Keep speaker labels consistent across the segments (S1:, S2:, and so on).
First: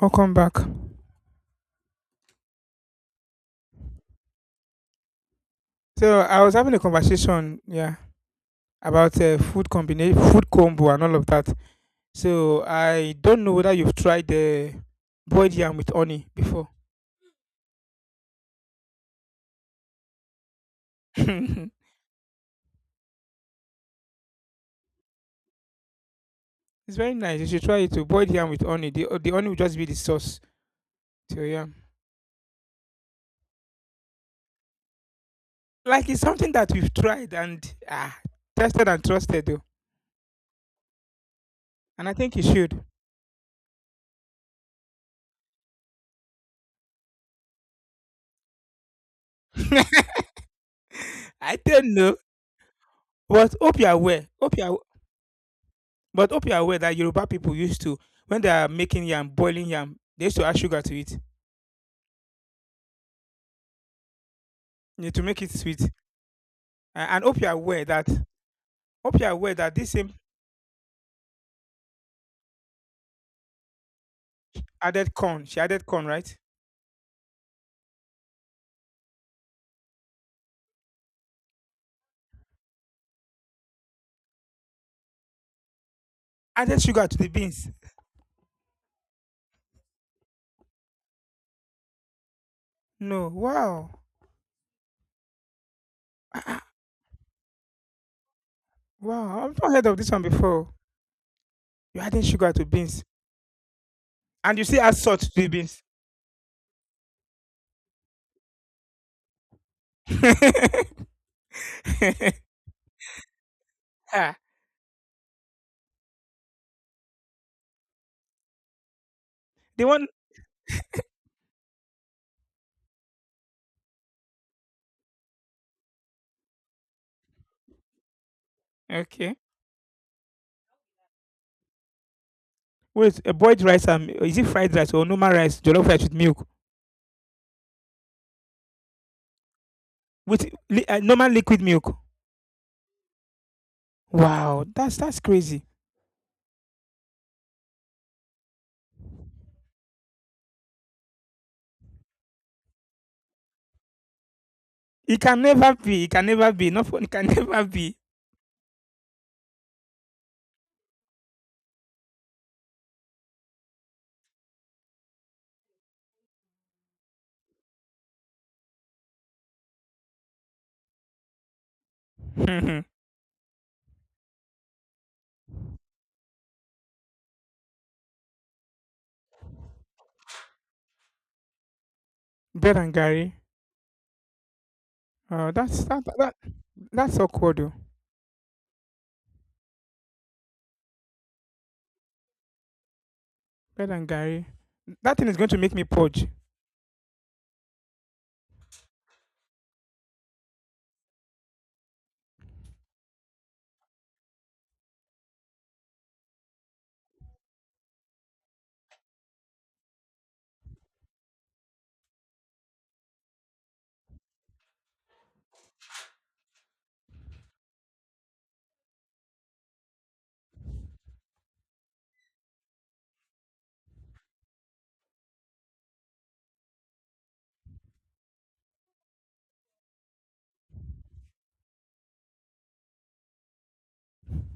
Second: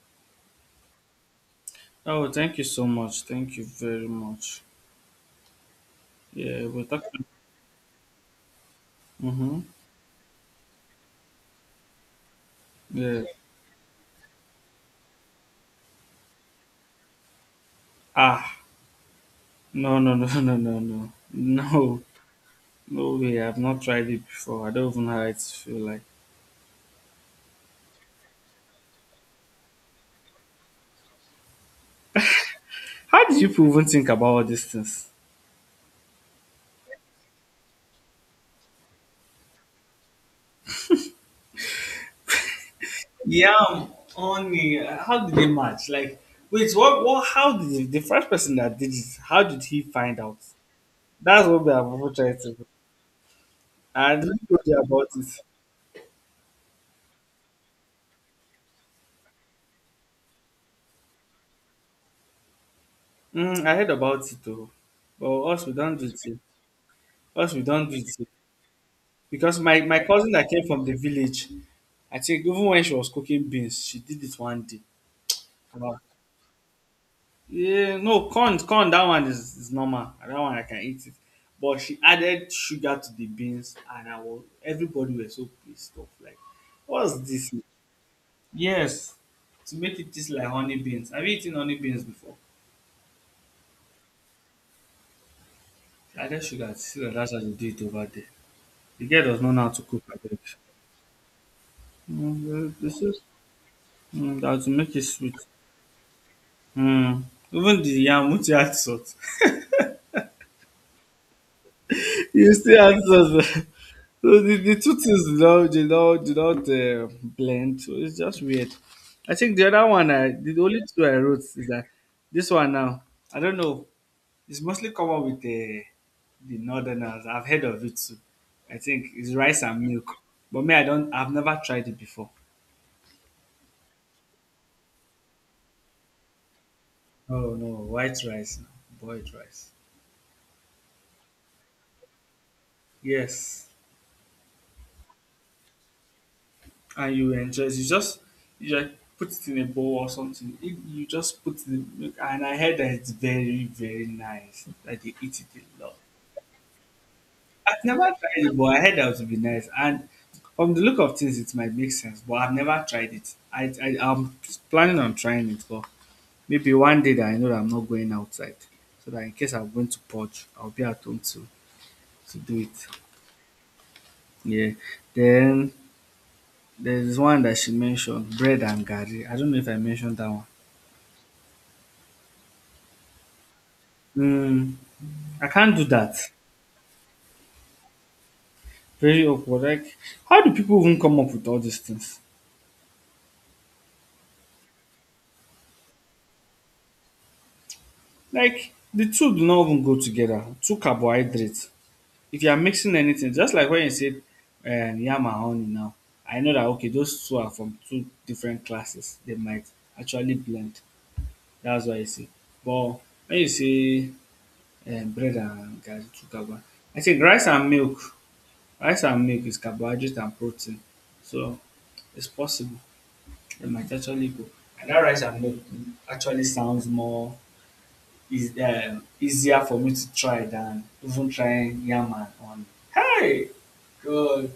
S1: Welcome back.
S2: Oh, thank you so much. Thank you very much.
S1: So I was
S2: Yeah,
S1: having a
S2: we're talking.
S1: conversation, yeah, about
S2: Mm-hmm.
S1: food combination, food combo, and all of that. So I
S2: Yeah.
S1: don't know whether you've tried the boiled yam with honey before.
S2: Ah, no, no, no, no, no, no,
S1: It's
S2: no, no way. I've not tried it before. I don't even know how it feel like.
S1: very nice. You should try it too. Boiled yam with honey. The honey will just be the sauce to your yam.
S2: How did you people even think about all these things?
S1: Like it's something that we've tried and tested and trusted though. And I think you should.
S2: Yeah, only how did they match? Like, wait, what? What? How did the first person that did it? How did he find out? That's
S1: I
S2: what we have
S1: don't
S2: even
S1: know,
S2: tried to. Do.
S1: but hope you're
S2: I
S1: aware.
S2: didn't
S1: Hope
S2: know
S1: you're
S2: there about it.
S1: But hope you're aware that Yoruba people used to, when they are making yam, boiling yam, they used to add sugar to it,
S2: Mm, I heard about it though,
S1: to
S2: but
S1: make it
S2: us we
S1: sweet.
S2: don't do it here.
S1: And hope you're
S2: Us we
S1: aware
S2: don't do
S1: that
S2: it. Because my,
S1: this
S2: my
S1: same
S2: cousin that came from the village, I think even when she was cooking beans, she did it one day.
S1: she added
S2: Wow.
S1: corn, right?
S2: Yeah, no, corn, corn, that one is normal. That one I can eat it. But she added sugar to the beans and I was everybody were so pissed off. Like,
S1: Added sugar to
S2: what's
S1: the
S2: this?
S1: beans.
S2: Yes. To make it taste like honey beans. Have you eaten honey beans before?
S1: No, wow.
S2: She
S1: Ah,
S2: added
S1: ah,
S2: sugar. See that's how they do it over there. The girl
S1: wow,
S2: does not
S1: I've
S2: know how
S1: not
S2: to
S1: heard of
S2: cook,
S1: this
S2: I
S1: one
S2: think.
S1: before. You're adding sugar to
S2: Mm, this
S1: beans,
S2: is
S1: and
S2: that
S1: you
S2: to
S1: still
S2: make
S1: add
S2: it
S1: salt to
S2: sweet.
S1: the beans.
S2: Mm. Even the yam which you add salt, you still add salt.
S1: Ah,
S2: So the two things did not blend. So it's just weird. I think the
S1: the
S2: other
S1: one,
S2: one, I, the only two I wrote is that this one now. I don't know. It's mostly common with the northerners. I've heard of it too. I think it's
S1: okay.
S2: rice and milk. But me, I don't. I've never tried it before.
S1: Wait, a boiled rice, and is it fried rice or normal rice? Jollof rice with milk,
S2: Oh no, white rice, boiled rice.
S1: with normal liquid milk.
S2: Yes,
S1: Wow, that's crazy.
S2: and you enjoy it. You just you like put it in a bowl or something. If you just put it in, milk, and I heard that it's very nice. That they
S1: It
S2: eat
S1: can
S2: it
S1: never
S2: a lot.
S1: be. It can never be. Not it can never
S2: I've
S1: be.
S2: never tried it, but I heard that it would be nice. And from the look of things, it might make sense. But I've never tried it. I'm planning on trying it, but maybe one day that I know that I'm not going outside, so that in case I'm going to purge, I'll be at home to do
S1: Mhm.
S2: it. Yeah. Then there's one that she mentioned, bread and garri. I don't know if I mentioned that one.
S1: Bread and Gary.
S2: Mm, I
S1: Oh,
S2: can't do
S1: that's
S2: that.
S1: that's awkward. Though.
S2: Very awkward. Like, how do people even come up with all these things?
S1: Bread and Gary. That thing is going to make me purge.
S2: Like, the two do not even go together. Two carbohydrates. If you are mixing anything, just like when you said yam and honey now, I know that okay, those two are from two different classes. They might actually blend. That's why I say. But when you say bread and garri, two carbohydrates, I think rice and milk. Rice and milk is carbohydrate and protein. So it's possible. They might actually go. And that rice and milk actually sounds more is, easier for me to try than even trying yam and on. Hey, good.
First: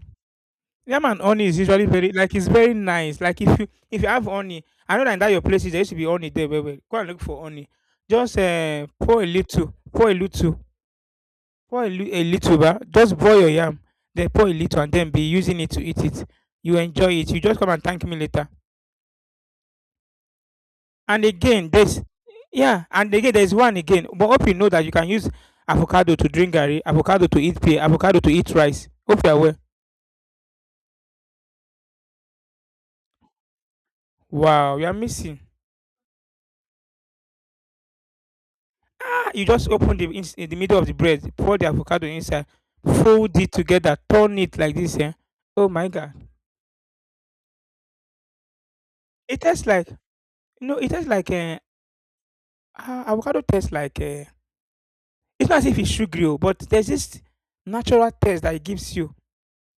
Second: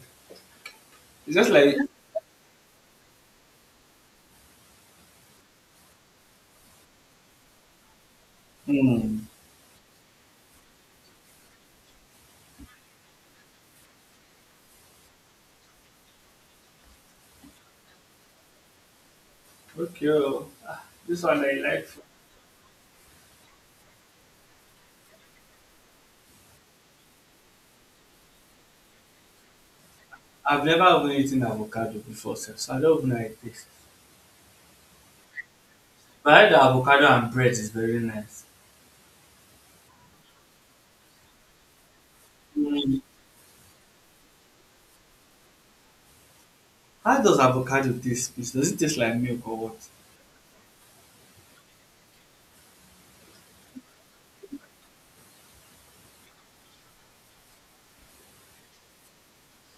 S1: Yam and
S2: It's
S1: honey
S2: just
S1: is
S2: like,
S1: usually very, like, it's very nice. Like, if you if you have honey, I know that in that your places there used to be honey there. Wait, wait, go and look for honey. Just
S2: hmm,
S1: pour a little, pour a little, pour a, a little, bah. Just boil your yam, then pour a little, and then be using it to eat it. You enjoy it. You just come and thank me later.
S2: okay, oh, ah, this
S1: And
S2: one I
S1: again,
S2: like.
S1: there's one again. But hope you know that you can use avocado to drink garri, avocado to eat pear, avocado to eat rice. Hope you're aware.
S2: I've never even eaten avocado before, sef, so I don't even know how it tastes.
S1: Wow, you are missing.
S2: But I heard that avocado and bread is very nice.
S1: Ah, you just open the in the middle of the bread, pour the avocado inside,
S2: Mm.
S1: fold it together, turn it like this. Eh? Oh my god,
S2: How does avocado taste? Please? Does it taste like
S1: it
S2: milk or
S1: tastes
S2: what?
S1: like no. It tastes like avocado tastes like, it's not as if it's sugary, oh, but there's this natural taste that it gives you.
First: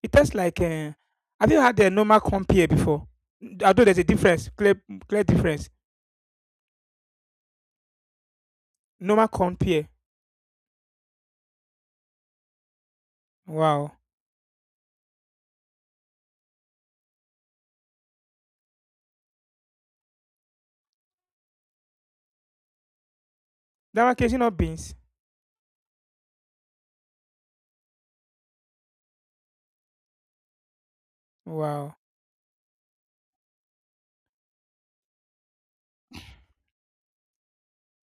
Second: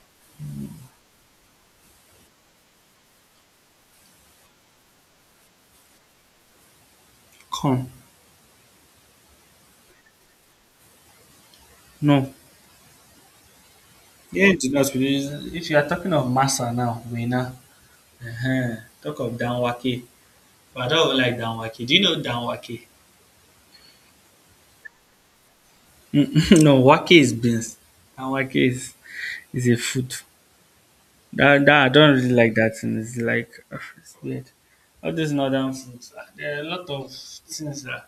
S1: It tastes like, eh, have you had a normal compare before? N, although there's a difference, clear difference.
S2: Corn.
S1: Normal compare.
S2: No.
S1: Wow.
S2: Yeah, it does, because if you are talking of masa now, we uh huh. Talk of danwake. But I don't even like danwake. Do you know danwake?
S1: That one, casing of beans,
S2: Mm, no, wake is beans. And wake is a food. That I
S1: wow.
S2: don't really like that thing. It's like ugh, it's weird. All these northern foods. Ah, there are a lot of things that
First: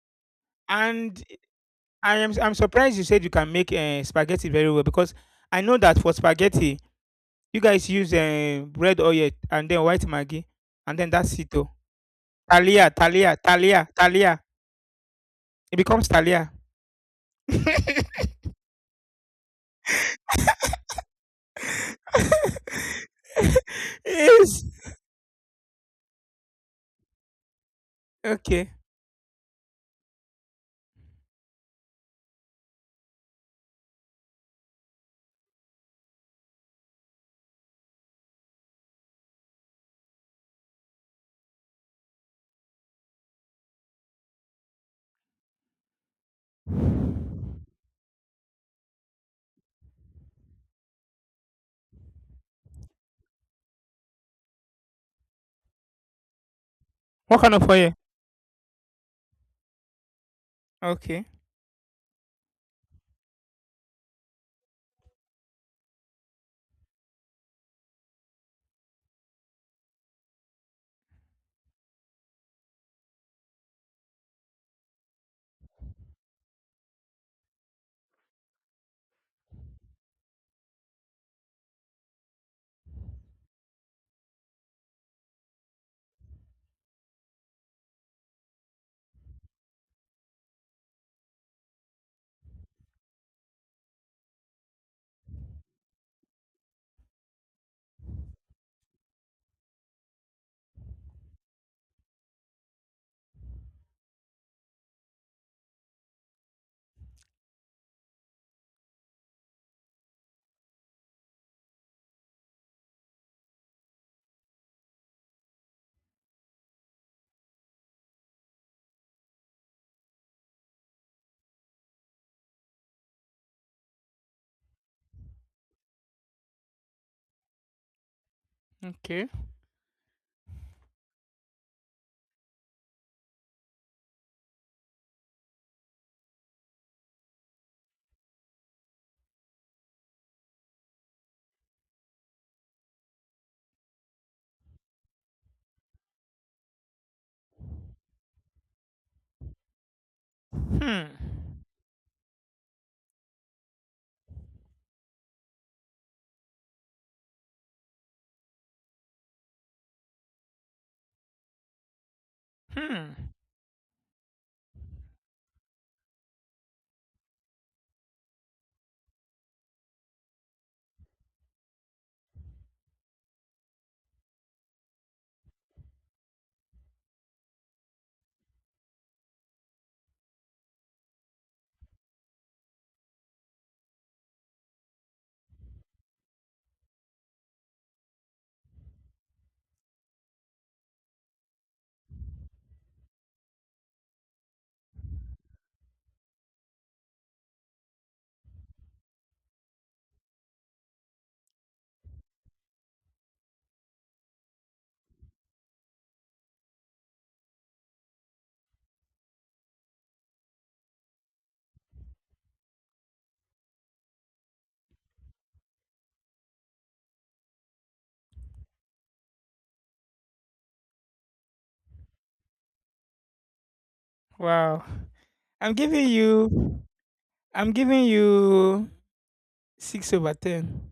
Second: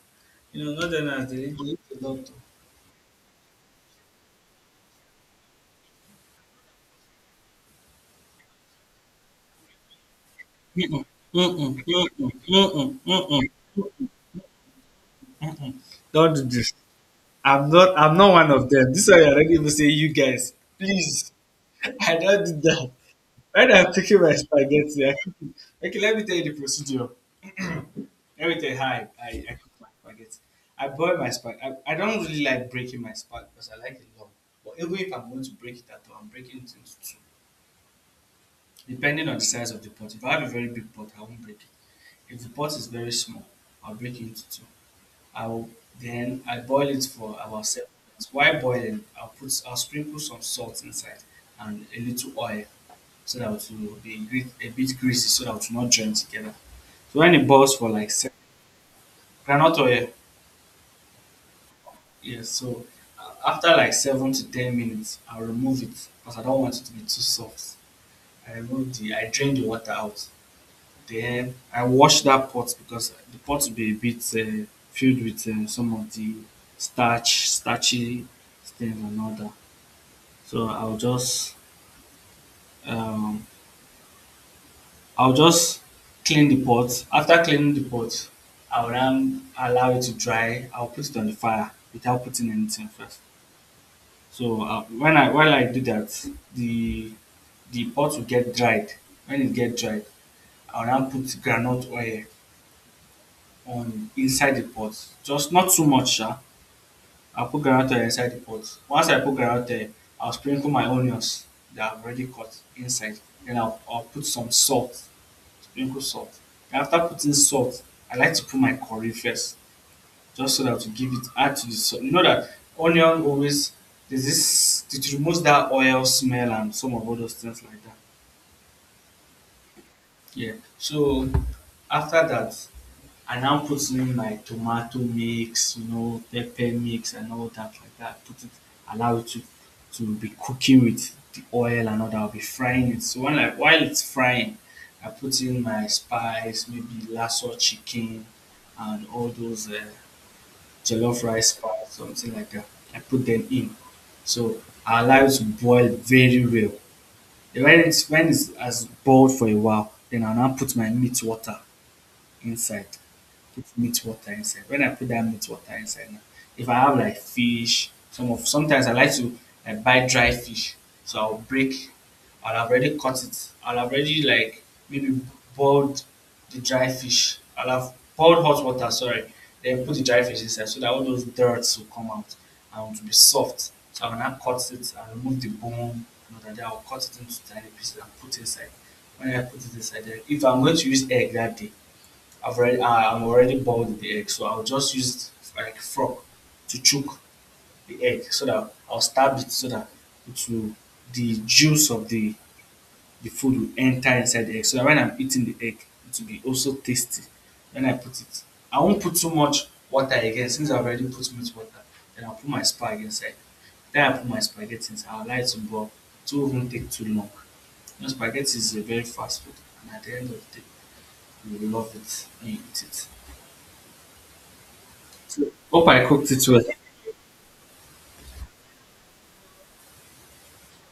S2: you know
S1: And
S2: northerners they eat a
S1: I
S2: lot of.
S1: am I'm surprised you said you can make, eh, spaghetti very well, because I know that for spaghetti, you guys use, eh, red oil and then white maggi, and
S2: Mm-mm,
S1: then that's it oh.
S2: mm-mm, mm-mm, mm-mm,
S1: Talia, Talia,
S2: mm-mm,
S1: Talia, Talia.
S2: mm-mm.
S1: It becomes
S2: Don't do
S1: Talia.
S2: this. I'm not I'm not one of them. This is why I are not even say you guys. Please. I don't do that. When I'm picking my
S1: Yes.
S2: spaghetti, I cook it. Okay, let me tell you the procedure. Let me
S1: Okay.
S2: tell you how I cook my spaghetti. I boil my spaghetti. I don't really like breaking my spaghetti because I like it long. But even if I'm going to break it at all, I'm breaking it into two depending on the size of the pot. If I have a very big pot, I won't break it. If the pot is very small, I'll break it into two. I'll Then I boil it for about 7 minutes. While boiling, I'll sprinkle some salt inside and a little oil so that it will be a bit greasy so that it will not join together. So when
S1: What
S2: it
S1: kind of
S2: boils for
S1: oil?
S2: like seven, granite oil,
S1: Okay.
S2: yes. So after like 7 to 10 minutes, I'll remove it because I don't want it to be too soft. I drain the water out. Then I wash that pot because the pot will be a bit filled with some of the starch, starchy things and all that. So um, I'll just clean the pot. After cleaning the pot, I'll then allow it to dry. I'll put it on the fire without putting anything first. So when I while I do that, the the pot will get dried. When it get dried, I'll now put groundnut oil on inside the pot. Just not too much, sha. I'll put groundnut oil inside the pot. Once I put groundnut oil, I'll sprinkle my onions that I've already cut inside. Then I'll put some salt, sprinkle salt. And after putting salt, I like to put my curry first, just so that to give it add to the salt. You know that onion always there's this it removes that oil smell and some of all those things like that.
S1: Okay.
S2: Yeah. So after that, I now put in my tomato mix, you know, pepper mix and all that like that. Put it, allow it to be cooking with the oil and all that. I'll be frying it. So while it's frying, I put in my spice, maybe lasso chicken and all those
S1: Hmm.
S2: jollof rice spice, something like that. I put them in. So I allow it to boil very well. Then when it's has boiled for a while, then I'll now put my meat water inside,
S1: Hmm.
S2: put meat water inside. When I put that meat water inside now, if I have like fish, sometimes I like to like buy dry fish. So I'll have already cut it. I'll have already like maybe boiled the dry fish. I'll have boiled hot water, sorry, then put the dry fish inside so that all those dirts will come out and it will be soft. So I will now cut it and remove the bone. Another day I'll cut it into tiny pieces and put it inside. When I put it inside, then if I'm going to use egg that day, I've already I- am already boiled the egg, so I'll just use it like a fork to chook the egg so that I'll stab it so that it will the juice of the food will enter inside the egg. So that when I'm eating the egg, it will be also tasty. When I put it, I won't put too much water again since I've already put much water. Then I'll put my spag inside. Then I put my spaghetti inside. I'll allow it to boil. It won't even take too long. You know, spaghetti is a very fast food, and at the end of the day, you will love it when you eat it.
S1: Wow. I'm
S2: Hope I
S1: giving
S2: cooked it well.
S1: you. I'm giving you 6/10.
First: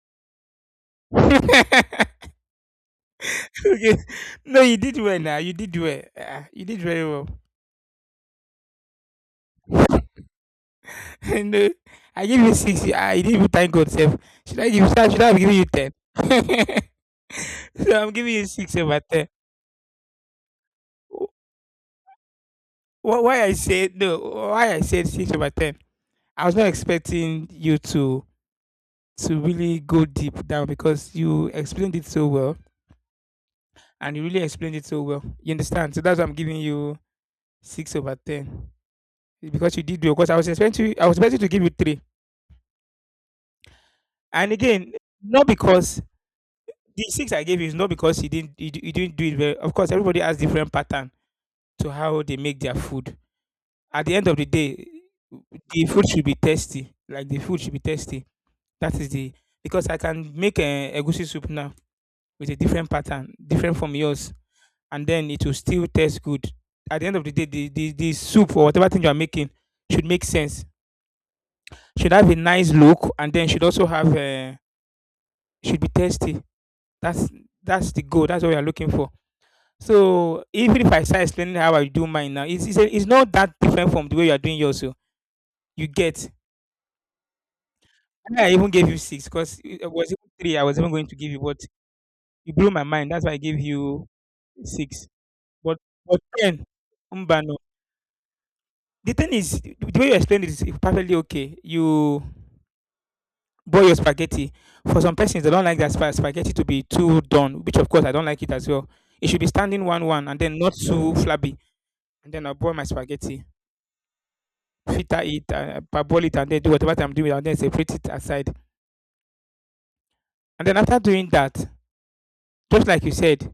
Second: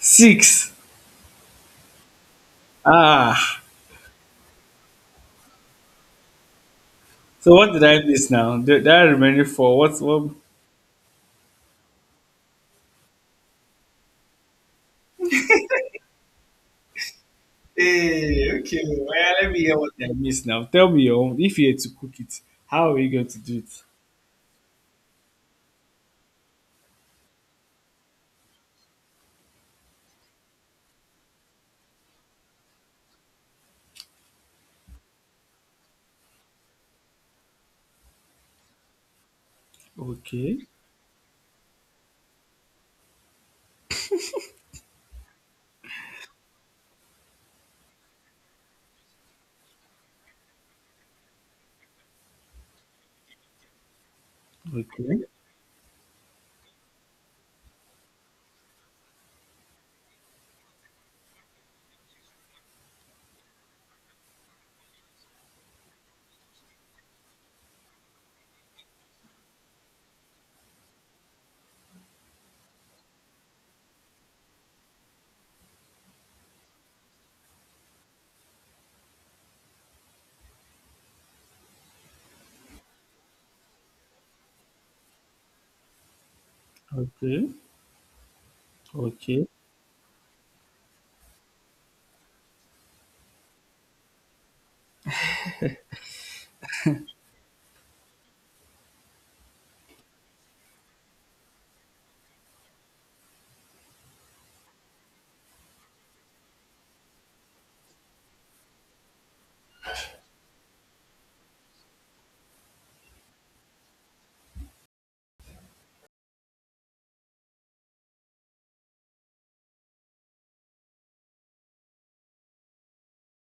S2: Six.
S1: Okay.
S2: Ah.
S1: No, you did well. Now you did well. You did very well.
S2: So what did I miss now? The- That remaining four. What? What?
S1: No, I give you six. You didn't even thank God. Self. Should I give? Should I have given you 10? So I'm giving you
S2: Hey,
S1: six
S2: okay.
S1: over
S2: Well,
S1: ten.
S2: let me hear what I missed now. Tell me your own. If you had to cook it, how are you going to
S1: Why I
S2: do it?
S1: said no? Why I said 6/10? I was not expecting you to really go deep down, because you explained it so well and you really explained it so well. You understand? So that's why I'm giving you 6/10. Because you did well. Because I was
S2: Okay.
S1: expecting you, I was expecting to give you three. And again, not because the six I gave you is not because you didn't you, you didn't do it well. Of course, everybody has different pattern to how they make their food. At the end of the day,
S2: Okay.
S1: the food should be tasty. Like, the food should be tasty. That is the, because I can make a egusi soup now with a different pattern, different from yours, and then it will still taste good. At the end of the day, the soup or whatever thing you are making should make sense. Should have a nice look, and then should also have, should be tasty. That's the goal. That's what we are looking for. So even if I start explaining how I do mine now, it's not that different from the way you are doing yours. So you get.
S2: Okay.
S1: And I even gave you six
S2: Okay.
S1: because it was even three I was even going to give you, but you blew my mind. That's why I gave you six. But ten, Mbano. The thing is, the way you explained it is perfectly okay. You boil your spaghetti. For some persons, they don't like their spaghetti to be too done, which of course I don't like it as well. It should be standing one one, and then not too flabby. And then I boil my spaghetti, filter it, parboil it, and then do whatever I'm doing, and then separate it aside. And then after doing that, just like you said,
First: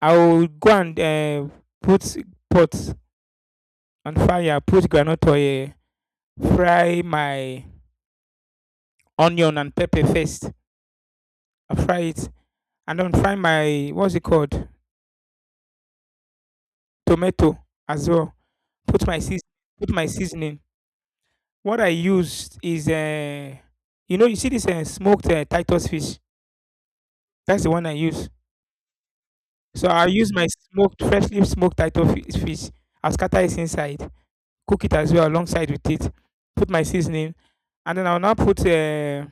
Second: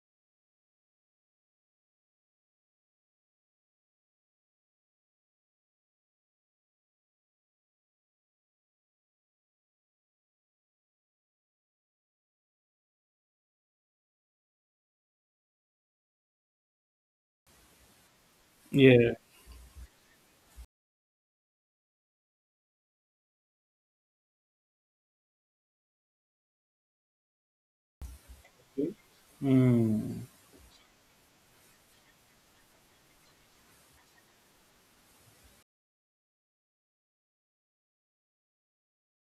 S1: I will go and put pots on fire, put groundnut oil, fry my onion and pepper first. I fry it, and then find my, what's it called, tomato as well. Put
S2: Yeah.
S1: my season, put my seasoning. What I used is, you know, you see this, smoked, Titus fish. That's the one I use. So I
S2: Mm.
S1: use my smoked, freshly smoked Titus fish. I'll scatter it inside, cook it as well alongside with it. Put my seasoning, and then I'll now put, uh,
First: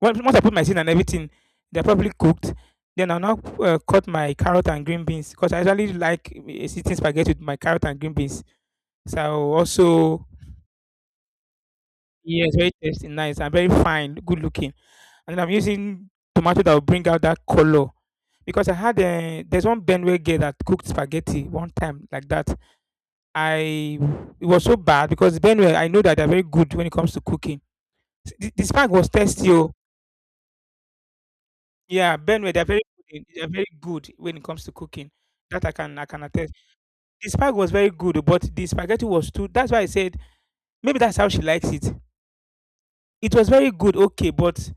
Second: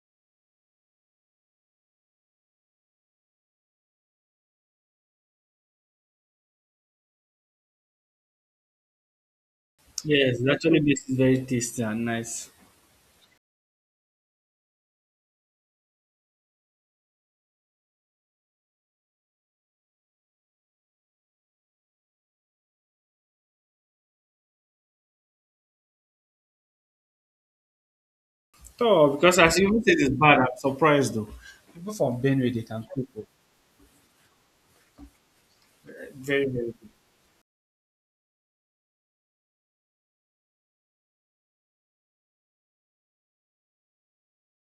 S1: once once I put my seasoning and everything, they're probably cooked. Then I'll now cut my carrot and green beans, because I usually like eating spaghetti with my carrot and green beans. So also
S2: Yes, it actually makes it very tasty and nice.
S1: yes, very tasty, nice, and very fine, good looking. And I'm using tomato that will bring out that color. Because I had a, there's one Benway girl that cooked spaghetti one time like that. I, it was so bad, because Benway, I know that they're very good when it comes to cooking. The spag was
S2: Oh, because
S1: tasty,
S2: as you
S1: oh.
S2: even said it's bad, I'm surprised though. People
S1: Yeah.
S2: from
S1: Benway,
S2: Benue they
S1: they're very
S2: can cook
S1: good,
S2: oh.
S1: when it comes to cooking. That I can
S2: Very
S1: attest.
S2: very good.
S1: The spag was very good, oh, but the spaghetti was too. That's why I said maybe that's how she likes it. It was very good, okay, but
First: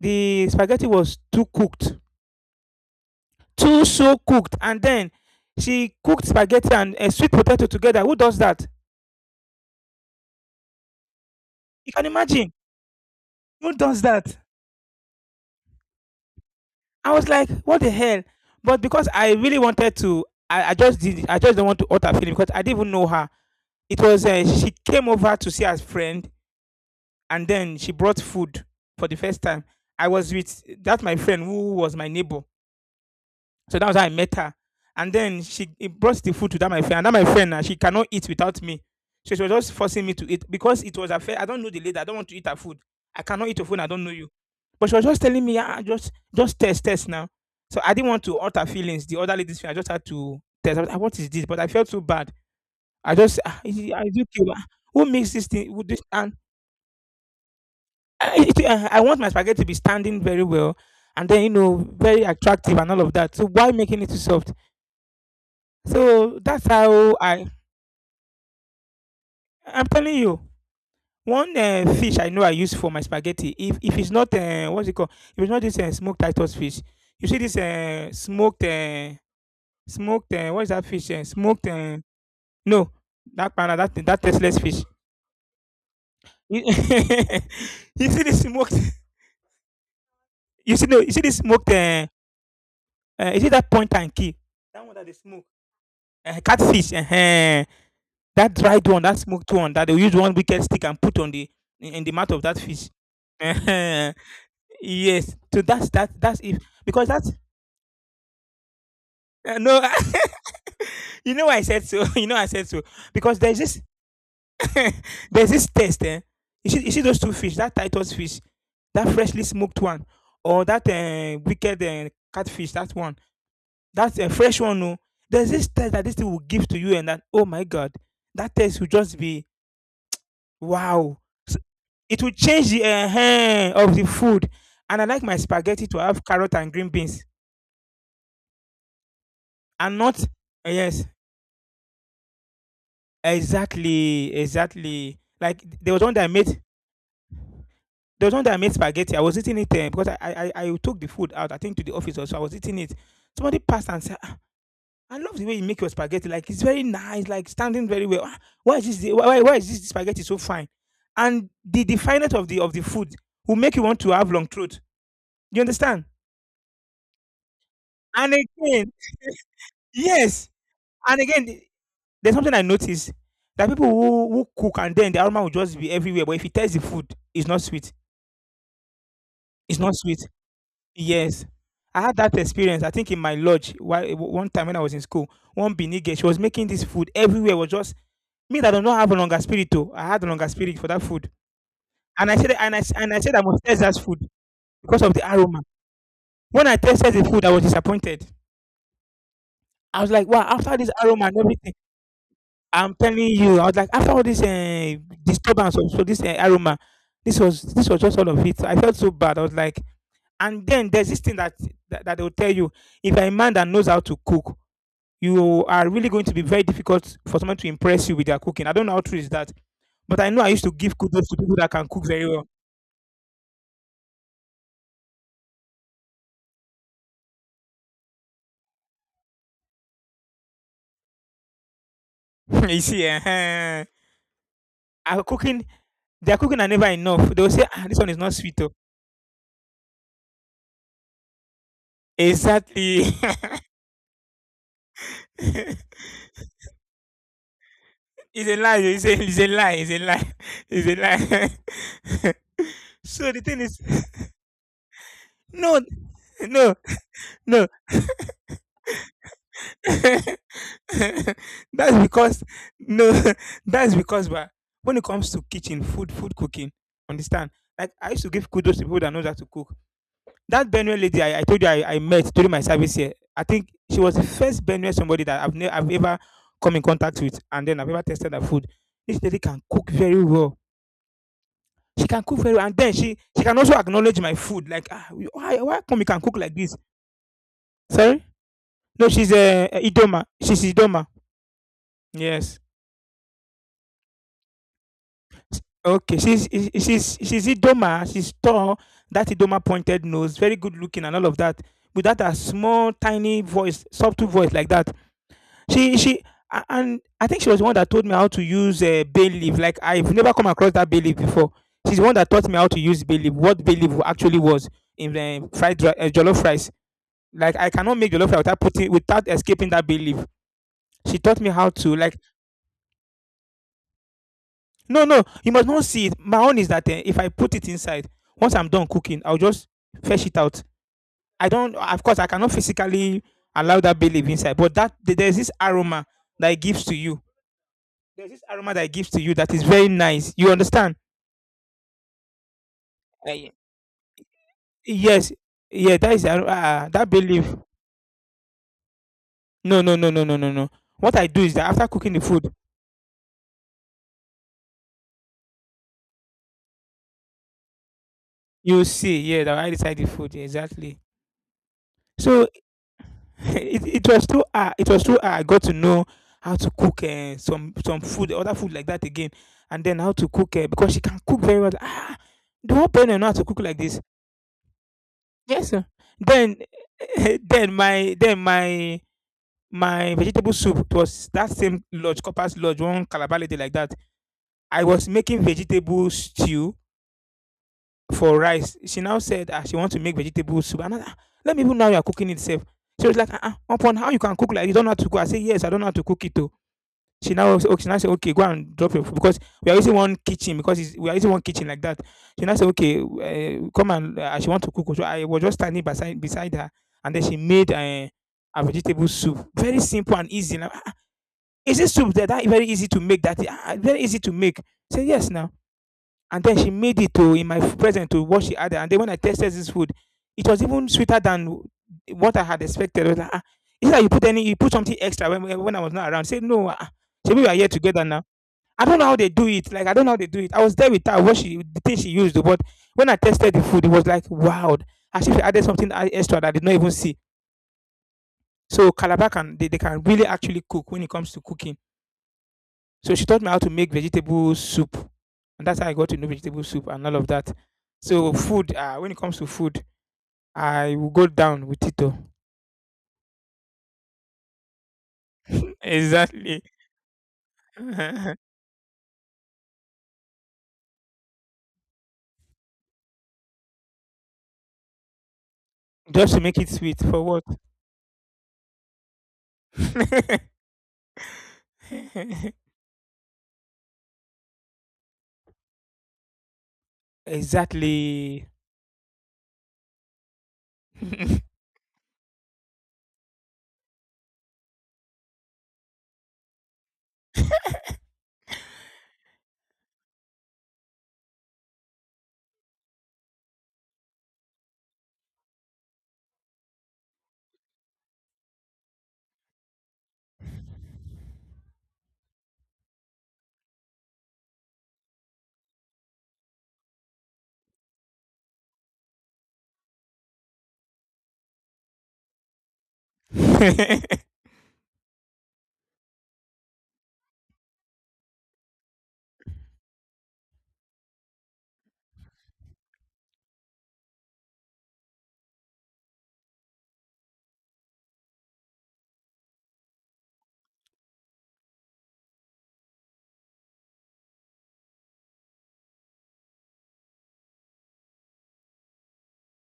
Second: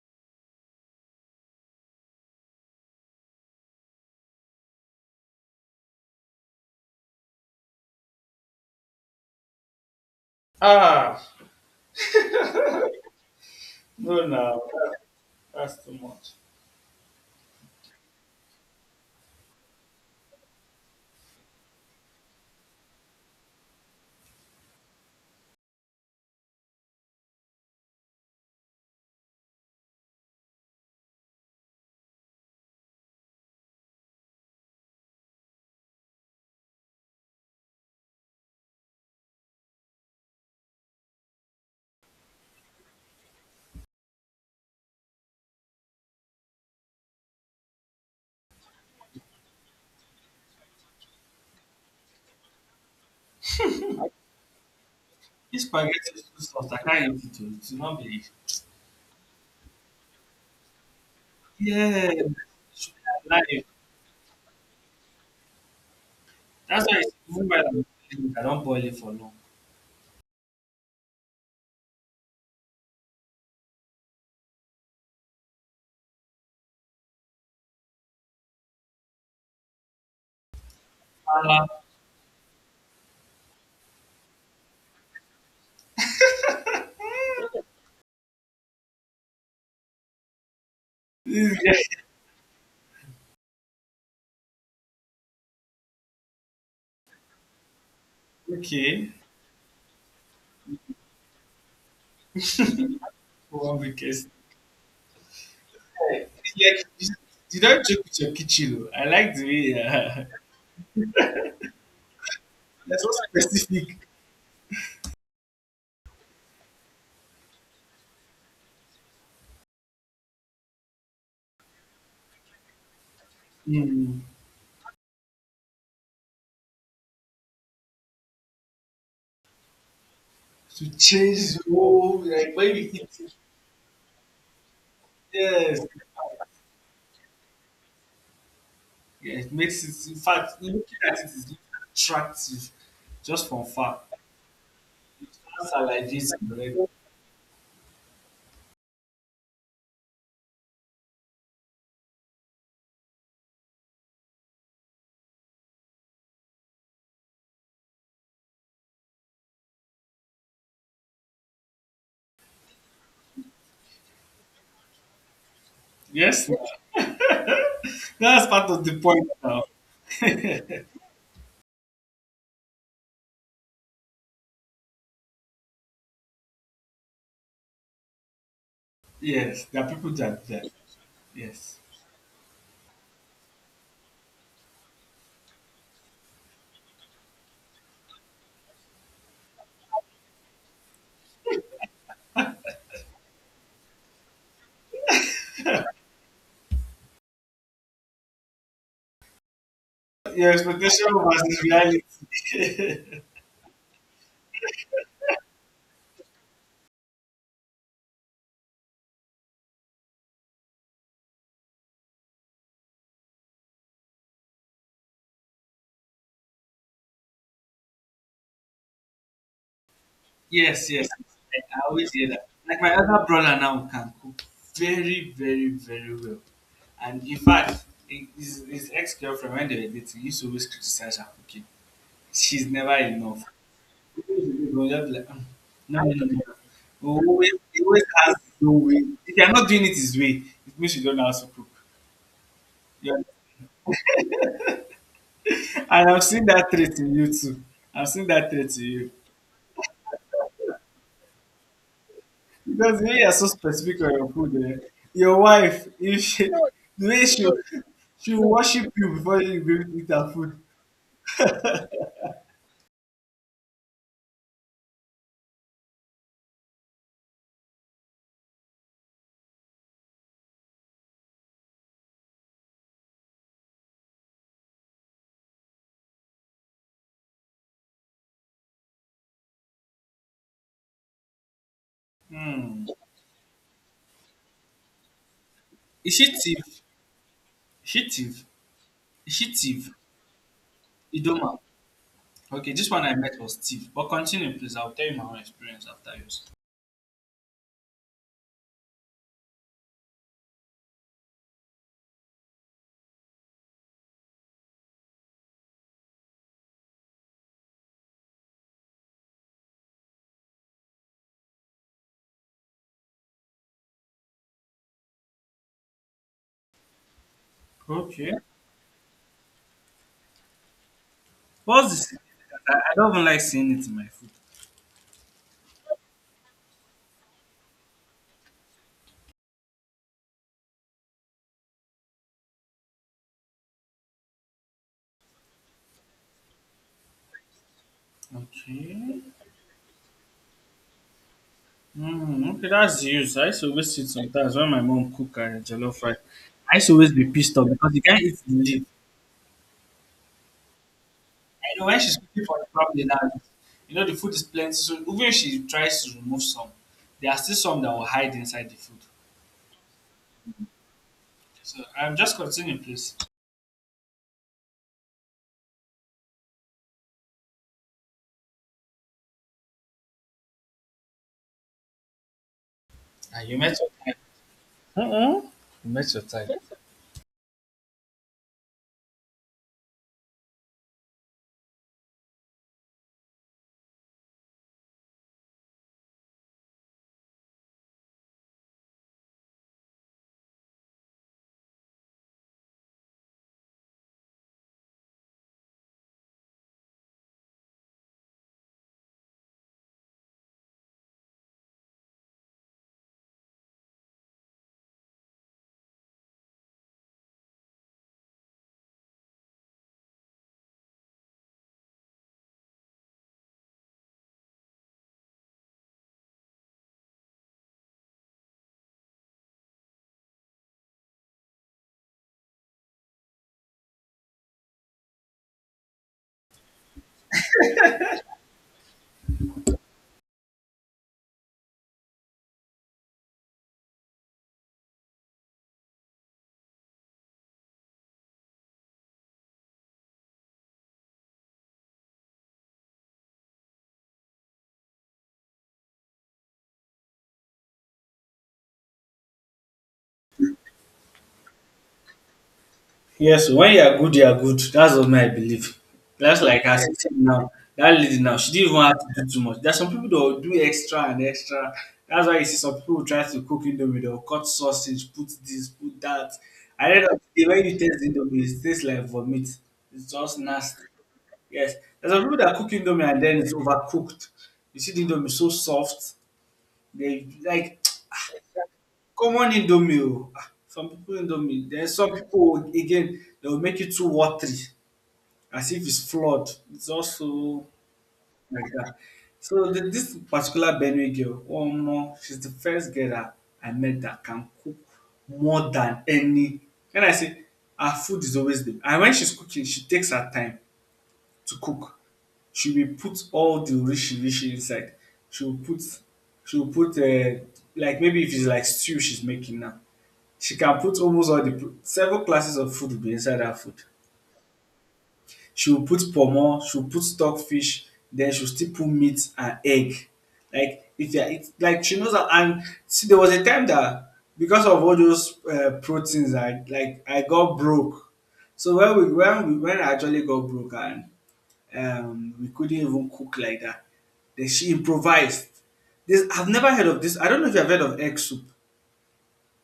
S1: the spaghetti was too cooked, too so cooked, and then she cooked spaghetti and, sweet potato together. Who does that?
S2: Ah,
S1: You can imagine. Who does
S2: no,
S1: that?
S2: no, that's too much.
S1: I was like, what the hell. But because I really wanted to, I just did. I just don't want to hurt her feeling, because I didn't even know her. It was, she came over to see her friend, and then she brought food for the first time. I was with that my friend who was my neighbor. So that was how I met her. And then she it brought the food to that my friend. And that my friend, now she cannot eat without me. So she was just forcing me to eat, because it was a fair. I don't know the lady. I don't want to eat her food. I cannot eat her food. I don't know you. But she was just telling me, ah, just test, test now. So I didn't want to hurt her feelings. The other lady's feeling. I just had to test. I was like, "Ah, what is this?" But I felt so bad. I just, ah, ah, is it okay? Ah, who makes this
S2: This
S1: thing? Would this?
S2: spaghetti is
S1: And
S2: too soft. I can't eat it oh. It not be.
S1: I want my spaghetti to be standing very well, and then you know,
S2: Yeah,
S1: very attractive and
S2: should
S1: all of
S2: be
S1: that. So
S2: alive.
S1: why making it so soft? So that's
S2: That's why it's
S1: how
S2: even
S1: I,
S2: better than boiling. I don't boil it for long.
S1: I'm telling you. One fish I know I use for my spaghetti. If it's not, what's it called? If it's not this, smoked Titus fish, you see this, smoked, what is that fish? Smoked
S2: Ah,
S1: no, that pana, that that tasteless fish. You you see this smoked? You see no? You see this smoked? Is it that point and key? That one that they smoke? Catfish. Uh-huh. That dried one,
S2: okay.
S1: that smoked one, that they use one wicked stick and put on the, in the mouth of that fish.
S2: One week is
S1: Yes. So that's that.
S2: like
S1: That's it.
S2: you
S1: Because that's,
S2: don't joke with your kitchen oh. I like the
S1: no.
S2: way
S1: You know why I said so. You know I said so
S2: that's so
S1: because there's this,
S2: specific.
S1: there's this test. Eh? You see, those two fish, that Titus fish, that freshly smoked one, or that, wicked, catfish, that one, that,
S2: Mm.
S1: fresh one. No, there's this test that this thing will give to you, and that oh my god, that test will just be
S2: To
S1: wow! So
S2: change the
S1: it
S2: whole
S1: will
S2: like
S1: change
S2: when
S1: the
S2: you eat it.
S1: ehen of the food. And I like my
S2: Yes.
S1: spaghetti to have carrot and green beans
S2: Yeah, it makes
S1: and
S2: it in
S1: not
S2: fact looking
S1: yes,
S2: at it is attractive just from far.
S1: exactly. Like
S2: It's not like this, right?
S1: there was one that I made spaghetti. I was eating it because I took the food out, I think to the office also. I was eating it. Somebody passed and said, "Ah, I love the way you make your spaghetti. Like it's very nice, like standing very well. Ah, why is why is this spaghetti so fine? And the fineness of the food will make you want to have long throat. You understand?
S2: Yes,
S1: And
S2: that's part of
S1: again,
S2: the point now.
S1: Yes, and again, there's something I noticed, that people who cook and then the aroma will just be everywhere, but if you taste the food, it's not sweet.
S2: Yes,
S1: It's
S2: there are
S1: not
S2: people
S1: sweet.
S2: that
S1: Yes.
S2: yes.
S1: I had that experience, I think in my lodge, while one time when I was in school, one Benin girl, she was making this food everywhere was just me that do not have a longer spirit oh, I had a longer spirit for that food, and I said I must taste that food because of the aroma. When I tasted the food, I was disappointed. I was like, "Wow,
S2: Your
S1: after this
S2: expectation
S1: aroma and
S2: versus
S1: everything."
S2: reality.
S1: I'm telling you, I was like, after all this disturbance, so this aroma, this was just all of it. I felt so bad. I was like, and then there's this thing that they will tell you: if you're a man that knows how to cook, you are really going to be very difficult for someone to impress you with their cooking. I don't know how true is that, but I know I used to
S2: Yes,
S1: give
S2: yes.
S1: kudos to people
S2: I
S1: that
S2: I
S1: can cook
S2: always
S1: very
S2: hear that.
S1: well.
S2: Like my other brother now can cook very, very, very well. And in fact, his ex girlfriend, when they were dating, used to always criticize her cooking. She's
S1: You
S2: never
S1: see,
S2: enough. You'll just be
S1: our
S2: like, "Mm,
S1: cooking.
S2: no, no, no, no,
S1: Their
S2: no."
S1: cooking are never
S2: He
S1: enough. They will
S2: always,
S1: say,
S2: he
S1: ah, this
S2: always
S1: one is not
S2: has
S1: sweet.
S2: his
S1: Oh.
S2: own way. If you're not doing it his way, it means you don't know how to cook.
S1: Exactly.
S2: Yeah. And I've seen that trait in you too. I've seen
S1: It's
S2: that
S1: a
S2: trait
S1: lie.
S2: in
S1: It's
S2: you.
S1: a, it's a lie. It's a lie. It's a lie.
S2: Because we
S1: So
S2: are
S1: the
S2: so
S1: thing is,
S2: specific on your food. Eh? Your
S1: no,
S2: wife, if she, no,
S1: no,
S2: the way
S1: no.
S2: she will no worship your food.
S1: That's because no. That's because but when it comes to kitchen, food, food cooking, understand? Like I used to give kudos to people that knows how to cook. That Benue lady I told you I met during my service here. I think she was the first Benue somebody that I've ever come in contact with, and then I've ever tested her food. This lady can cook very well. She can cook very well, and then she can also acknowledge my food like, "Ah, why come you
S2: Is
S1: can
S2: she
S1: cook like this?"
S2: thief? Is she
S1: Sorry?
S2: thief?
S1: No, she's,
S2: Is she thief?
S1: Idoma. She's Idoma.
S2: Idoma.
S1: Yes.
S2: Okay, this one I met was thief. But continue, please. I'll tell you my own experience after
S1: Okay,
S2: yours.
S1: she's Idoma, she's tall, that Idoma pointed nose, very good looking and all of that, with that a small, tiny voice, subtle voice like that. She and I think she was the one that told me how to use, bay leaf. Like, I've never come across that bay leaf before. She's the one that taught me how to use bay leaf, what bay leaf actually was in, the jollof rice. Like I cannot make jollof
S2: Okay.
S1: rice without putting without escaping that bay leaf. She taught me how
S2: What's
S1: to like
S2: this? I don't even like seeing it in my food.
S1: no no you must not see it. My own is that if I put it inside, once I'm done cooking, I'll just fetch it out. I don't of course I cannot physically allow that bay leaf inside, but there's this aroma that it gives to you. There's this aroma that it gives to
S2: Okay.
S1: you that is very nice. You understand?
S2: Mm, okay, that's the use. I
S1: Eh,
S2: used to always see it sometimes when my mom
S1: yes,
S2: cook
S1: yeah,
S2: jollof
S1: that
S2: rice.
S1: is
S2: I used
S1: ah
S2: to
S1: that
S2: always
S1: bay
S2: be
S1: leaf.
S2: pissed off because you can't eat the leaf.
S1: No no no no no no no. What I do is
S2: I
S1: that
S2: know
S1: after
S2: when
S1: cooking
S2: she's
S1: the
S2: cooking
S1: food,
S2: for the family now, you know the food is plenty, so even if she tries to remove some, there are still some that will hide inside
S1: you
S2: the
S1: will
S2: food.
S1: see yeah that I decide the food yeah, exactly.
S2: So I'm just
S1: So
S2: continuing, please.
S1: it was too her. It was too her. I got to know how to cook some food, other food like that again, and then how to cook because she can cook very well. Ah, the whole parent know how to
S2: And you
S1: cook
S2: met
S1: like this.
S2: your time. Mm-mm.
S1: Yes, sir.
S2: You met your time.
S1: Then, then my my vegetable soup, it was that same lodge, Copper's lodge, one Calabar lady like that. I was making vegetable stew for rice. She now said ah, she wants to make vegetable soup. And I, ah, let me even know you are cooking itself. She was like, ah, uh-uh, upon how you can cook like you don't know how to cook. I say yes, I don't know how to cook it too. She now said, "Okay, say, okay, go and drop your food," because we are using one kitchen because it's we are using one kitchen like that. She now said, "Okay, come and she want to cook." So I was just standing beside her, and then she made a vegetable soup, very simple and easy. Now, "Ah, ah, is this soup that very easy to make? That ah, ah, very easy to make? Say yes now. And then she made it to in my present to what she added. And then when I tasted this food, it was even sweeter than what I had expected. I was like, ah, is that you put something extra when I was not around? Say no. Ah, ah, so we are here together now. I don't know how they do it. Like I don't know how they do it. I was there with her, what she the thing she used, but when I tested the food, it was like wow. As if she added something extra that I did not even see. So Calabar can they can really actually cook when it comes to cooking. So she taught me how to make vegetable soup, and that's how I got to know vegetable soup and all of that. So food, when it comes to food, I will go down with it. Oh.
S2: Yes, when you are good, you are good. That's what my belief. That's
S1: Exactly.
S2: like as said now, that lady now, she didn't even have to do too much. There's some people that will do extra and extra. That's why you see some people try to cook indomie, they'll cut sausage, put this, put that.
S1: Just to make it
S2: I
S1: sweet
S2: don't know.
S1: for what?
S2: The way you taste indomie, it tastes like vomit. It's just nasty. Yes. There's some people that cook indomie and then it's overcooked. You see the indomie so soft. They like
S1: Exactly.
S2: common indomie o. Ah, some people indomie. Then some people again they will make it too watery, as if it's flood. It's also like that. So this particular Benue girl, oh no, she's the first girl that I met that can cook more than any. When I say her food is always the and when she's cooking, she takes her time to cook, she will put all the rishi rishi inside. She will put she will put uh like maybe if it's like stew she's making now, she can put almost all the pro several classes of food will be inside her food. She will put pomo, she will put stockfish, then she will still put meat and egg. Like if you are eat like she knows how and see there was a time that because of all those proteins I like I got broke. So when I actually got broke and we couldn't even cook like that. Then she improvised. This I've never heard of this. I don't know if you have heard of egg soup.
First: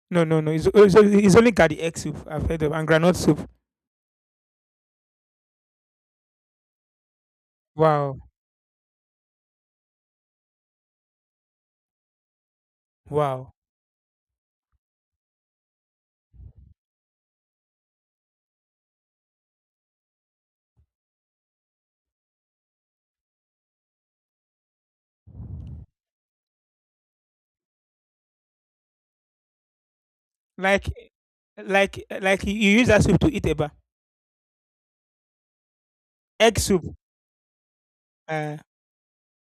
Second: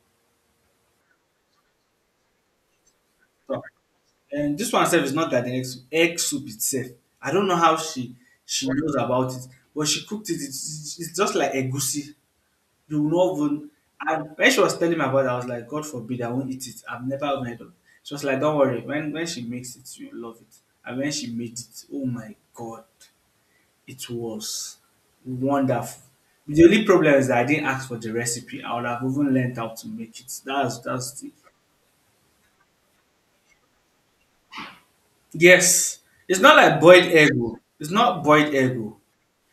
S1: No, no, no. Only- it's only Gadi egg soup I've heard of and granite soup.
S2: And this one itself is not that the egg soup itself. I don't know how she
S1: Wow,
S2: she knows about it, but she cooked it. It's just like egusi. You will not
S1: wow.
S2: even. And when she was telling me about it, I was like, God forbid, I won't eat it. I've never even heard of it. She was like, don't worry. When she makes it, you will love it. And when she made it, oh my God. It was wonderful. The only problem is that I didn't ask for the recipe. I would have even learned how to make it. That's
S1: Like,
S2: the
S1: like you you use that soup to eat eba.
S2: yes. It's not
S1: Egg
S2: like
S1: soup.
S2: boiled egg, oh. It's not boiled
S1: Uh,
S2: egg, oh.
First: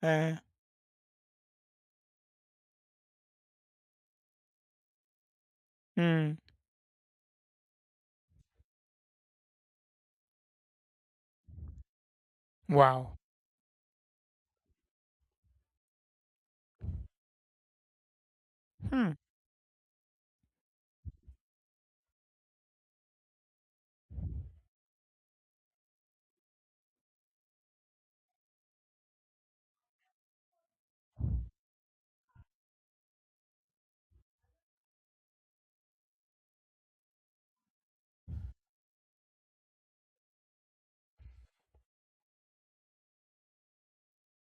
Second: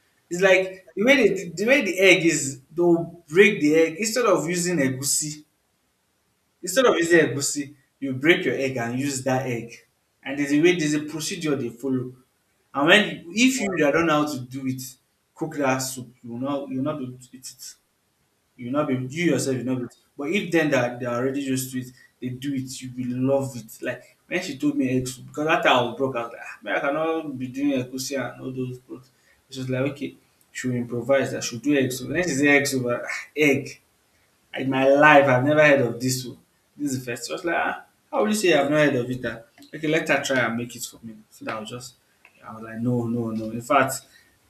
S1: uh,
S2: It's like the way they, the way the egg is. They'll break the egg instead of using egusi.
S1: mm,
S2: Instead of using egusi, you break your egg and use that egg. And there's a way. There's a procedure they follow. And when
S1: wow.
S2: if you don't know how to do it, cook that soup. You will not be able to eat it. You will not be
S1: Hmm.
S2: you yourself you will not be but if then that they are already used to it they do it you will love it like when she told me eggs because that time I was broke I was like ah man I cannot be doing egusi and all those clothes she was like okay she will improvise that she will do eggs over when she say eggs over ah egg in my life, I've never heard of this one. This is the first. I was like, ah, how will you say I've not heard of it? Ah? Okay, let her try and make it for me. So that I was just, I was like, no, no, no. In fact,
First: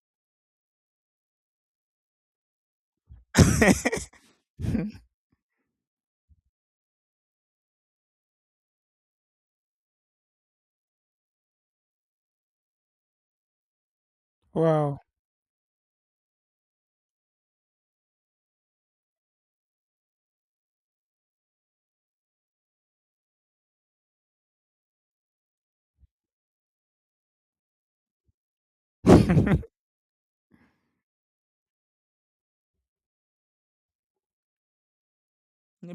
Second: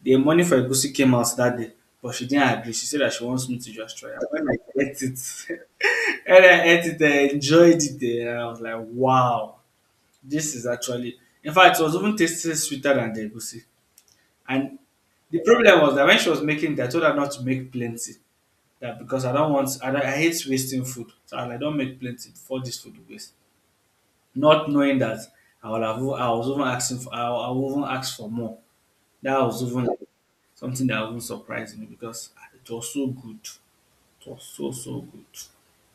S2: the money for Egusi came out that day, but she didn't agree. She said that she wants me to just try it. When I ate it, when I ate it, I enjoyed it. Eh, and I was like, wow, this is actually. In fact, it was even tasting sweeter than the Egusi. And
S1: Wow.
S2: the problem was that when she was making it, I told her not to make plenty that because I don't want I, don't, I hate wasting food. So I like don't make plenty for this food to waste. Not knowing that I will have I was even asking for I will even ask for more. That was even like something that even surprised me because ah, it was so good. It was so so good.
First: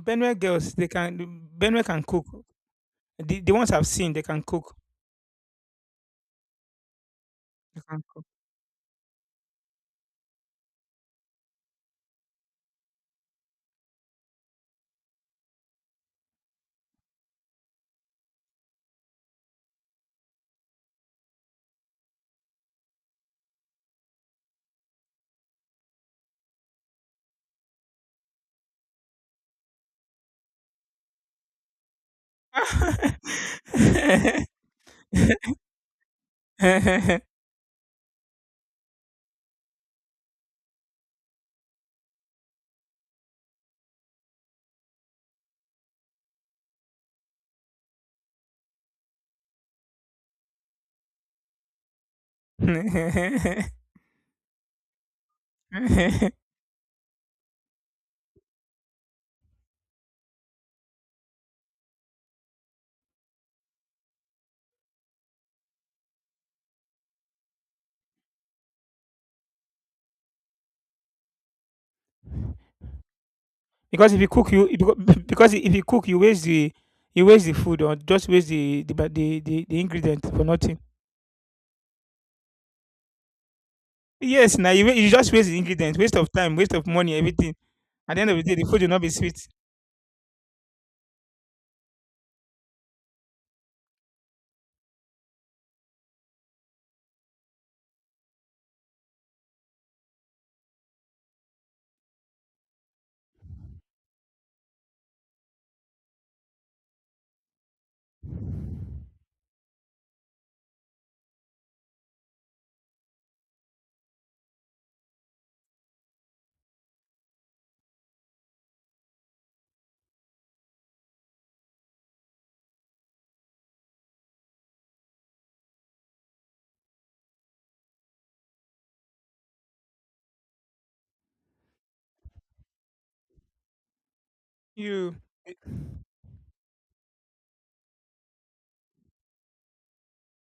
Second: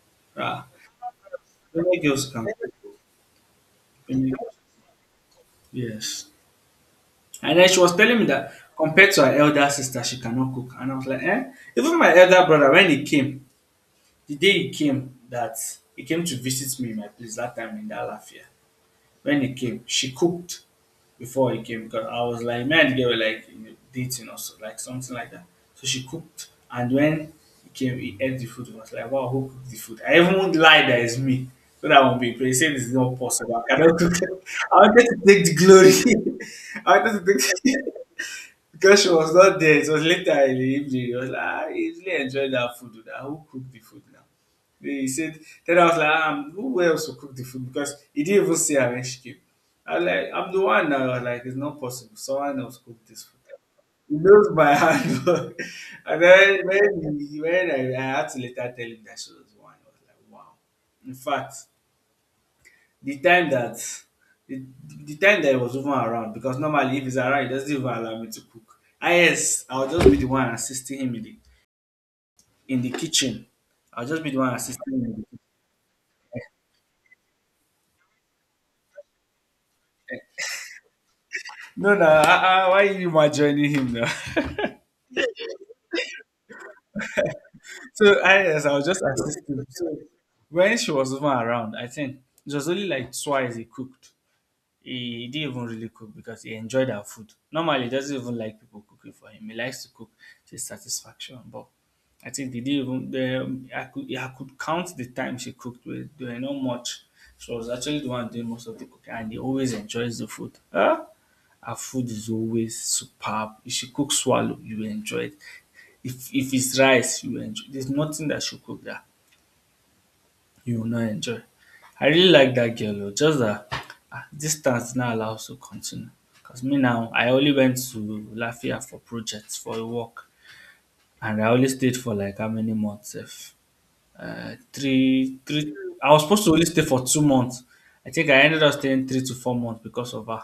S1: Benue
S2: Ah,
S1: girls, they can Benue
S2: many
S1: can cook.
S2: girls come, cook.
S1: The ones I've seen, they
S2: Many-
S1: can cook.
S2: Yes. And then she
S1: They
S2: was
S1: can
S2: telling
S1: cook.
S2: me that compared to her elder sister, she cannot cook. And I was like, eh? Even my elder brother, when he came, the day he came, that he came to visit me in my place that time in that Lafia. When he came, she cooked before he came because I was like, me and the girl were like you know, dating or so, like something like that. So she cooked, and when he came, he ate the food. He was like, wow, who cooked the food? I even won't lie that it's me. So that I won't be he said it's not possible. I cannot cook. I wanted to take the glory. I wanted to take the because she was not there. It was later in the evening. He was like, ah, he really enjoyed that food. That who cooked the food now? He said, then I was like, who else will cook the food? Because he didn't even say arrange chicken. I was like, I'm the one now. I was like, it's not possible. Someone else cooked this food. He knows by hand. And then when, when I had to later tell him that she was the one, I was like, wow. In fact, the time that the, the time that he was even around, because normally if he's around, he doesn't even allow me to cook. Ah yes, I'll just be the one assisting him in the kitchen. I'll
S1: Because if
S2: just
S1: you
S2: be the
S1: cook,
S2: one
S1: you
S2: assisting him.
S1: becau because if you cook, you waste the food or just waste the ba the ingredient for nothing.
S2: No, no, why are you not joining him now?
S1: Yes now you wa you just waste the ingredient, waste of time, waste of money, everything. At
S2: So
S1: the end of the
S2: I,
S1: day, the
S2: yes, I
S1: food
S2: was
S1: will
S2: just
S1: not be sweet.
S2: assisting. So when she was even around, I think it was only like twice he cooked. He didn't even really cook because he enjoyed our food. Normally, he doesn't even like people cooking for him. He likes to cook to satisfaction. But I think they didn't even. The, I could count the time she cooked. With there were not much. She was actually the one doing most of the cooking, and he always enjoys the food. Huh? Her food is always superb. If she cooks swallow, you will enjoy it. If it's rice, you will enjoy. There's nothing that she cook that you will not enjoy. I really like that girl o just dat distance now allows to continue cause me now I only went to Lafia for projects for a work and I only stayed for like how many months If
S1: You
S2: three I was supposed to only stay for 2 months I think I ended up staying 3 to 4 months because of her.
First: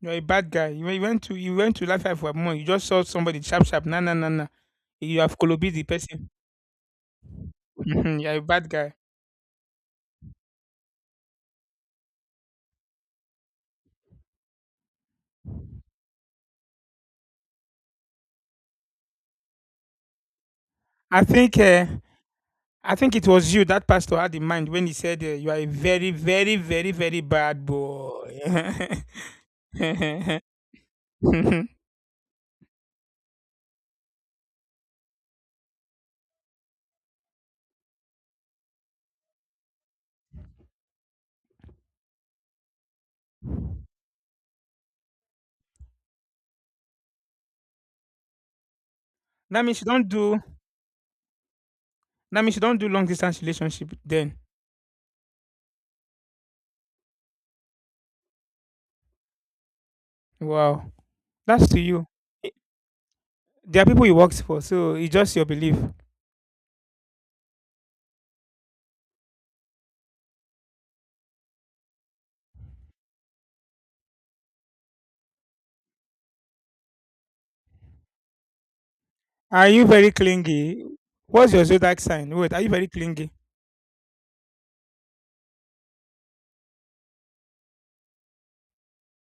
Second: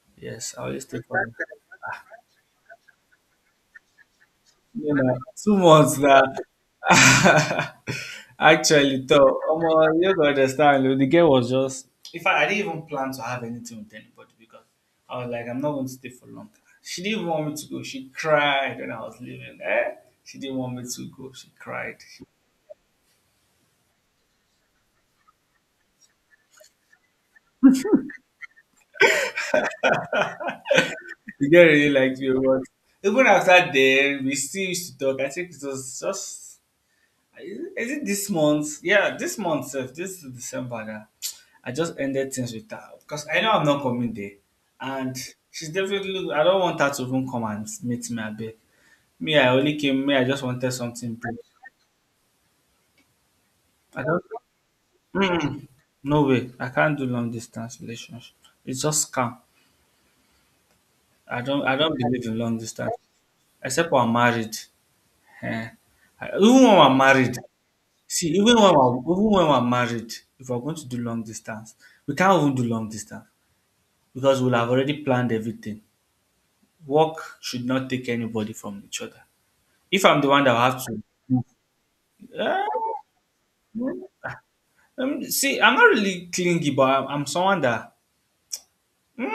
S1: you are a bad
S2: Yes I
S1: guy.
S2: only
S1: You
S2: stayed for
S1: went to you went to life for a month. You just saw somebody sharp, nah nah nah nah.
S2: you know,
S1: You have
S2: two
S1: kolobi the
S2: months now.
S1: person. Mhm, you are a bad guy.
S2: Actually, though, you don't understand, the girl was just. In fact, I didn't even plan to have anything with anybody because I was like, I'm not going to stay for long. She didn't want me to go. She cried when I was leaving. Eh? She didn't want me to
S1: I
S2: go. She
S1: think, eh,
S2: cried.
S1: I think it was you that pastor had in mind when he said, eh, "You are a very bad boy." that
S2: The girl really liked me. But even after then, we still used to talk. I think it was just Is it this month? Yeah, this month sef, this December na. I just ended things with her because I know I'm not coming there. And she's definitely— I don't want her to even come and meet me abeg. Me, I only
S1: means you
S2: came,
S1: don't
S2: me, I
S1: do
S2: just wanted something brief.
S1: that means you don't do long distance relationship
S2: I don't—
S1: then.
S2: mm, no way. I can't do long distance relationship. It's just scam.
S1: Wow.
S2: I don't
S1: That's
S2: I
S1: to
S2: don't
S1: you.
S2: believe in
S1: I-
S2: long distance.
S1: there are
S2: Except when
S1: people
S2: I'm
S1: you work
S2: married.
S1: for, so it's just your
S2: Eh.
S1: belief.
S2: I, even when I'm married. See, even when we're married, if we're going to do long distance, we can't even do long distance because we'll have already planned everything. Work should not take anybody from each other.
S1: Are you
S2: If
S1: very
S2: I'm the one that will have
S1: clingy?
S2: to—
S1: What's your zodiac sign? Wait, are
S2: Eh,
S1: you very clingy?
S2: mm, see, I'm not really clingy, but I'm someone that— mm,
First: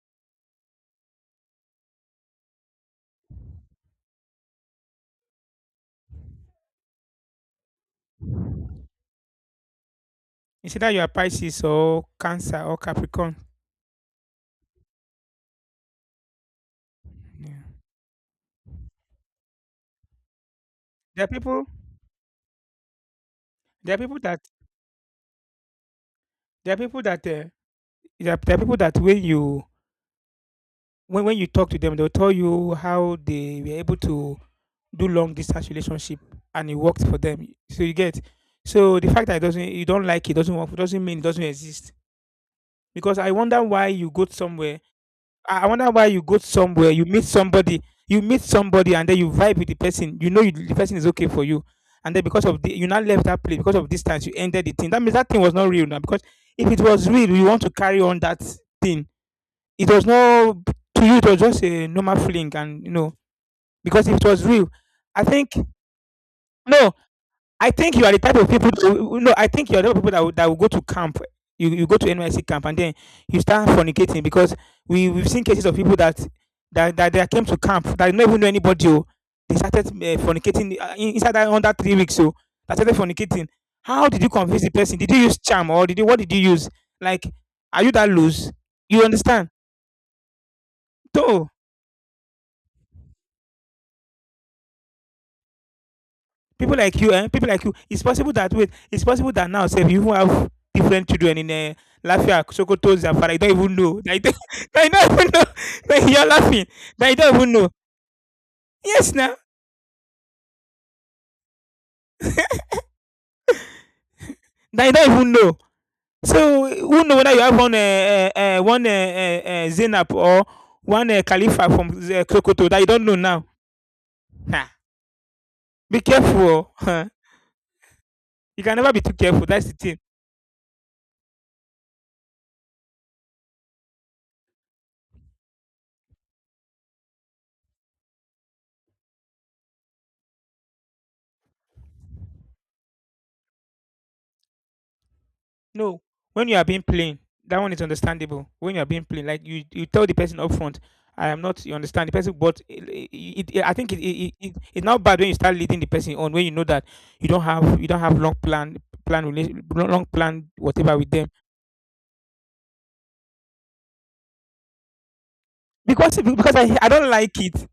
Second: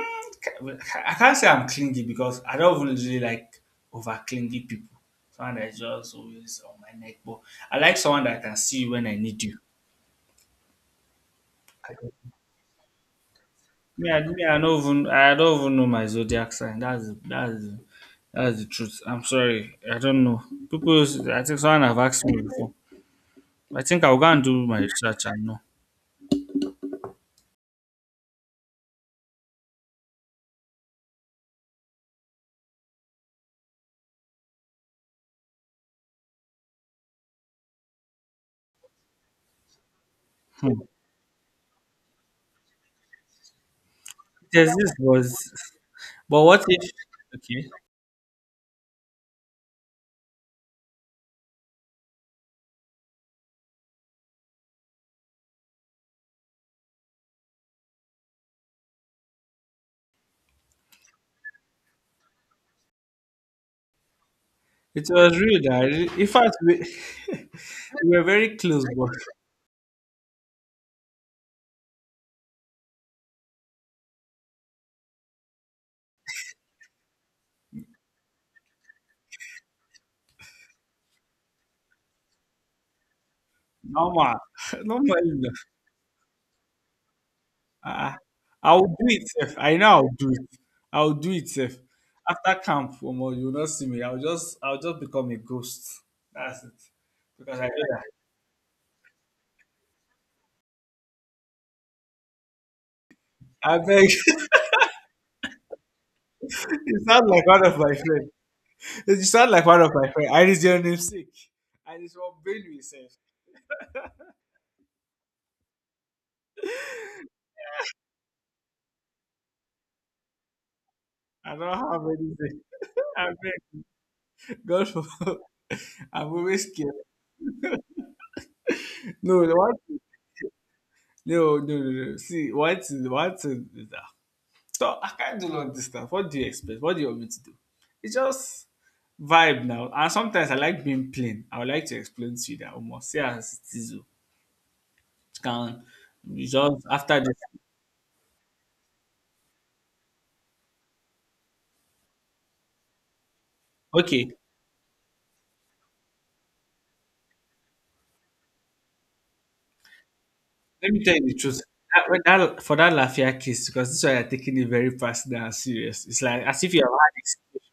S2: I can't say I'm clingy because I don't even really like over clingy people. Someone that is just always on my neck, but I like someone that I can see you when I need you.
S1: It's either you are Pisces or Cancer or Capricorn.
S2: Me, I don't even know my zodiac sign. That's that's
S1: Yeah.
S2: that's the truth. I'm sorry, I don't know.
S1: There are
S2: I think
S1: people
S2: someone have asked me before. I
S1: there are
S2: think I'll
S1: people
S2: go
S1: that
S2: and do my research and know.
S1: there are people that there are people that when you when you talk to them they'll tell you how they were able to do long distance relationship and it worked for them. So you get. So the fact that it doesn't, you don't like it, doesn't work, doesn't mean it doesn't exist. Because I wonder why you go
S2: There's
S1: somewhere.
S2: this was,
S1: I wonder why you go
S2: but what
S1: somewhere.
S2: if?
S1: You meet
S2: Okay,
S1: somebody. You meet somebody, and then you vibe with the person. You know you, the person is okay for you, and then because of the, you now left that place because of distance. You ended the thing. That means that thing was not real now. Because if it was real, you want to carry on that thing. It was no to you. It was just a normal fling, and you know because if it was real,
S2: it
S1: I
S2: was
S1: think
S2: real. That in fact we,
S1: no. I think you are
S2: we
S1: the
S2: were
S1: type of
S2: very
S1: people.
S2: close, but
S1: To, no, I think you are the type of people that that will go to camp. You go to NYC camp and then you start fornicating because we've seen cases of people they came to camp that did not even know anybody. Oh, they started fornicating inside that under 3 weeks. So they started fornicating. How did you
S2: normal,
S1: convince the person? Did you
S2: normal.
S1: use charm or did you what did you use? Like, are you that
S2: Ah,
S1: loose?
S2: I'll
S1: You
S2: do it
S1: understand?
S2: safe. I know I'll do it. I'll do it
S1: No.
S2: safe. After camp, omo, you will not see me. I'll just become a ghost. That's
S1: People
S2: it.
S1: like you eh people
S2: Because
S1: like
S2: I
S1: you
S2: know
S1: it's
S2: that.
S1: possible that wait it's possible that now sef you even have different children in Lafia, Sokoto, Zamfara you don't even
S2: I
S1: know
S2: beg,
S1: that you don't that you don't even know that you are laughing
S2: you
S1: that you
S2: sound
S1: don't
S2: like
S1: even
S2: one
S1: know
S2: of my friends.
S1: yes
S2: You
S1: na
S2: sound like one of my friends. I— it's your namesake. And it's from Benue sef.
S1: that you don't even know so who know whether you have one one Zainab or one
S2: I
S1: Khalifa
S2: don't
S1: from
S2: have anything.
S1: Sokoto that you don't know
S2: I
S1: now
S2: beg.
S1: um
S2: God for
S1: be
S2: I'm
S1: careful o
S2: always scared.
S1: you can never be too careful,
S2: No, the
S1: that's the
S2: one
S1: thing.
S2: no, no, no, no. See, what's that. So I can't do long distance. What do you expect? What do you want me to do? It's just vibe now. And sometimes I like being plain. I would like to explain to you that almost say as it is. Oh. You can—
S1: No, when
S2: you
S1: you are being
S2: just
S1: plain,
S2: after this.
S1: that one is understandable. When you are being plain, like you tell the person up front, I am not. You understand the person, but it, I think
S2: Okay,
S1: it's not bad when you start leading the person on when you know that you don't have long plan plan long plan
S2: let
S1: whatever
S2: me
S1: with
S2: tell you
S1: them
S2: the truth. That, when that— for that Lafia case, because this one you're taking it very personal and serious.
S1: because
S2: It's like as if you
S1: I
S2: have
S1: don't
S2: had
S1: like
S2: it.
S1: it.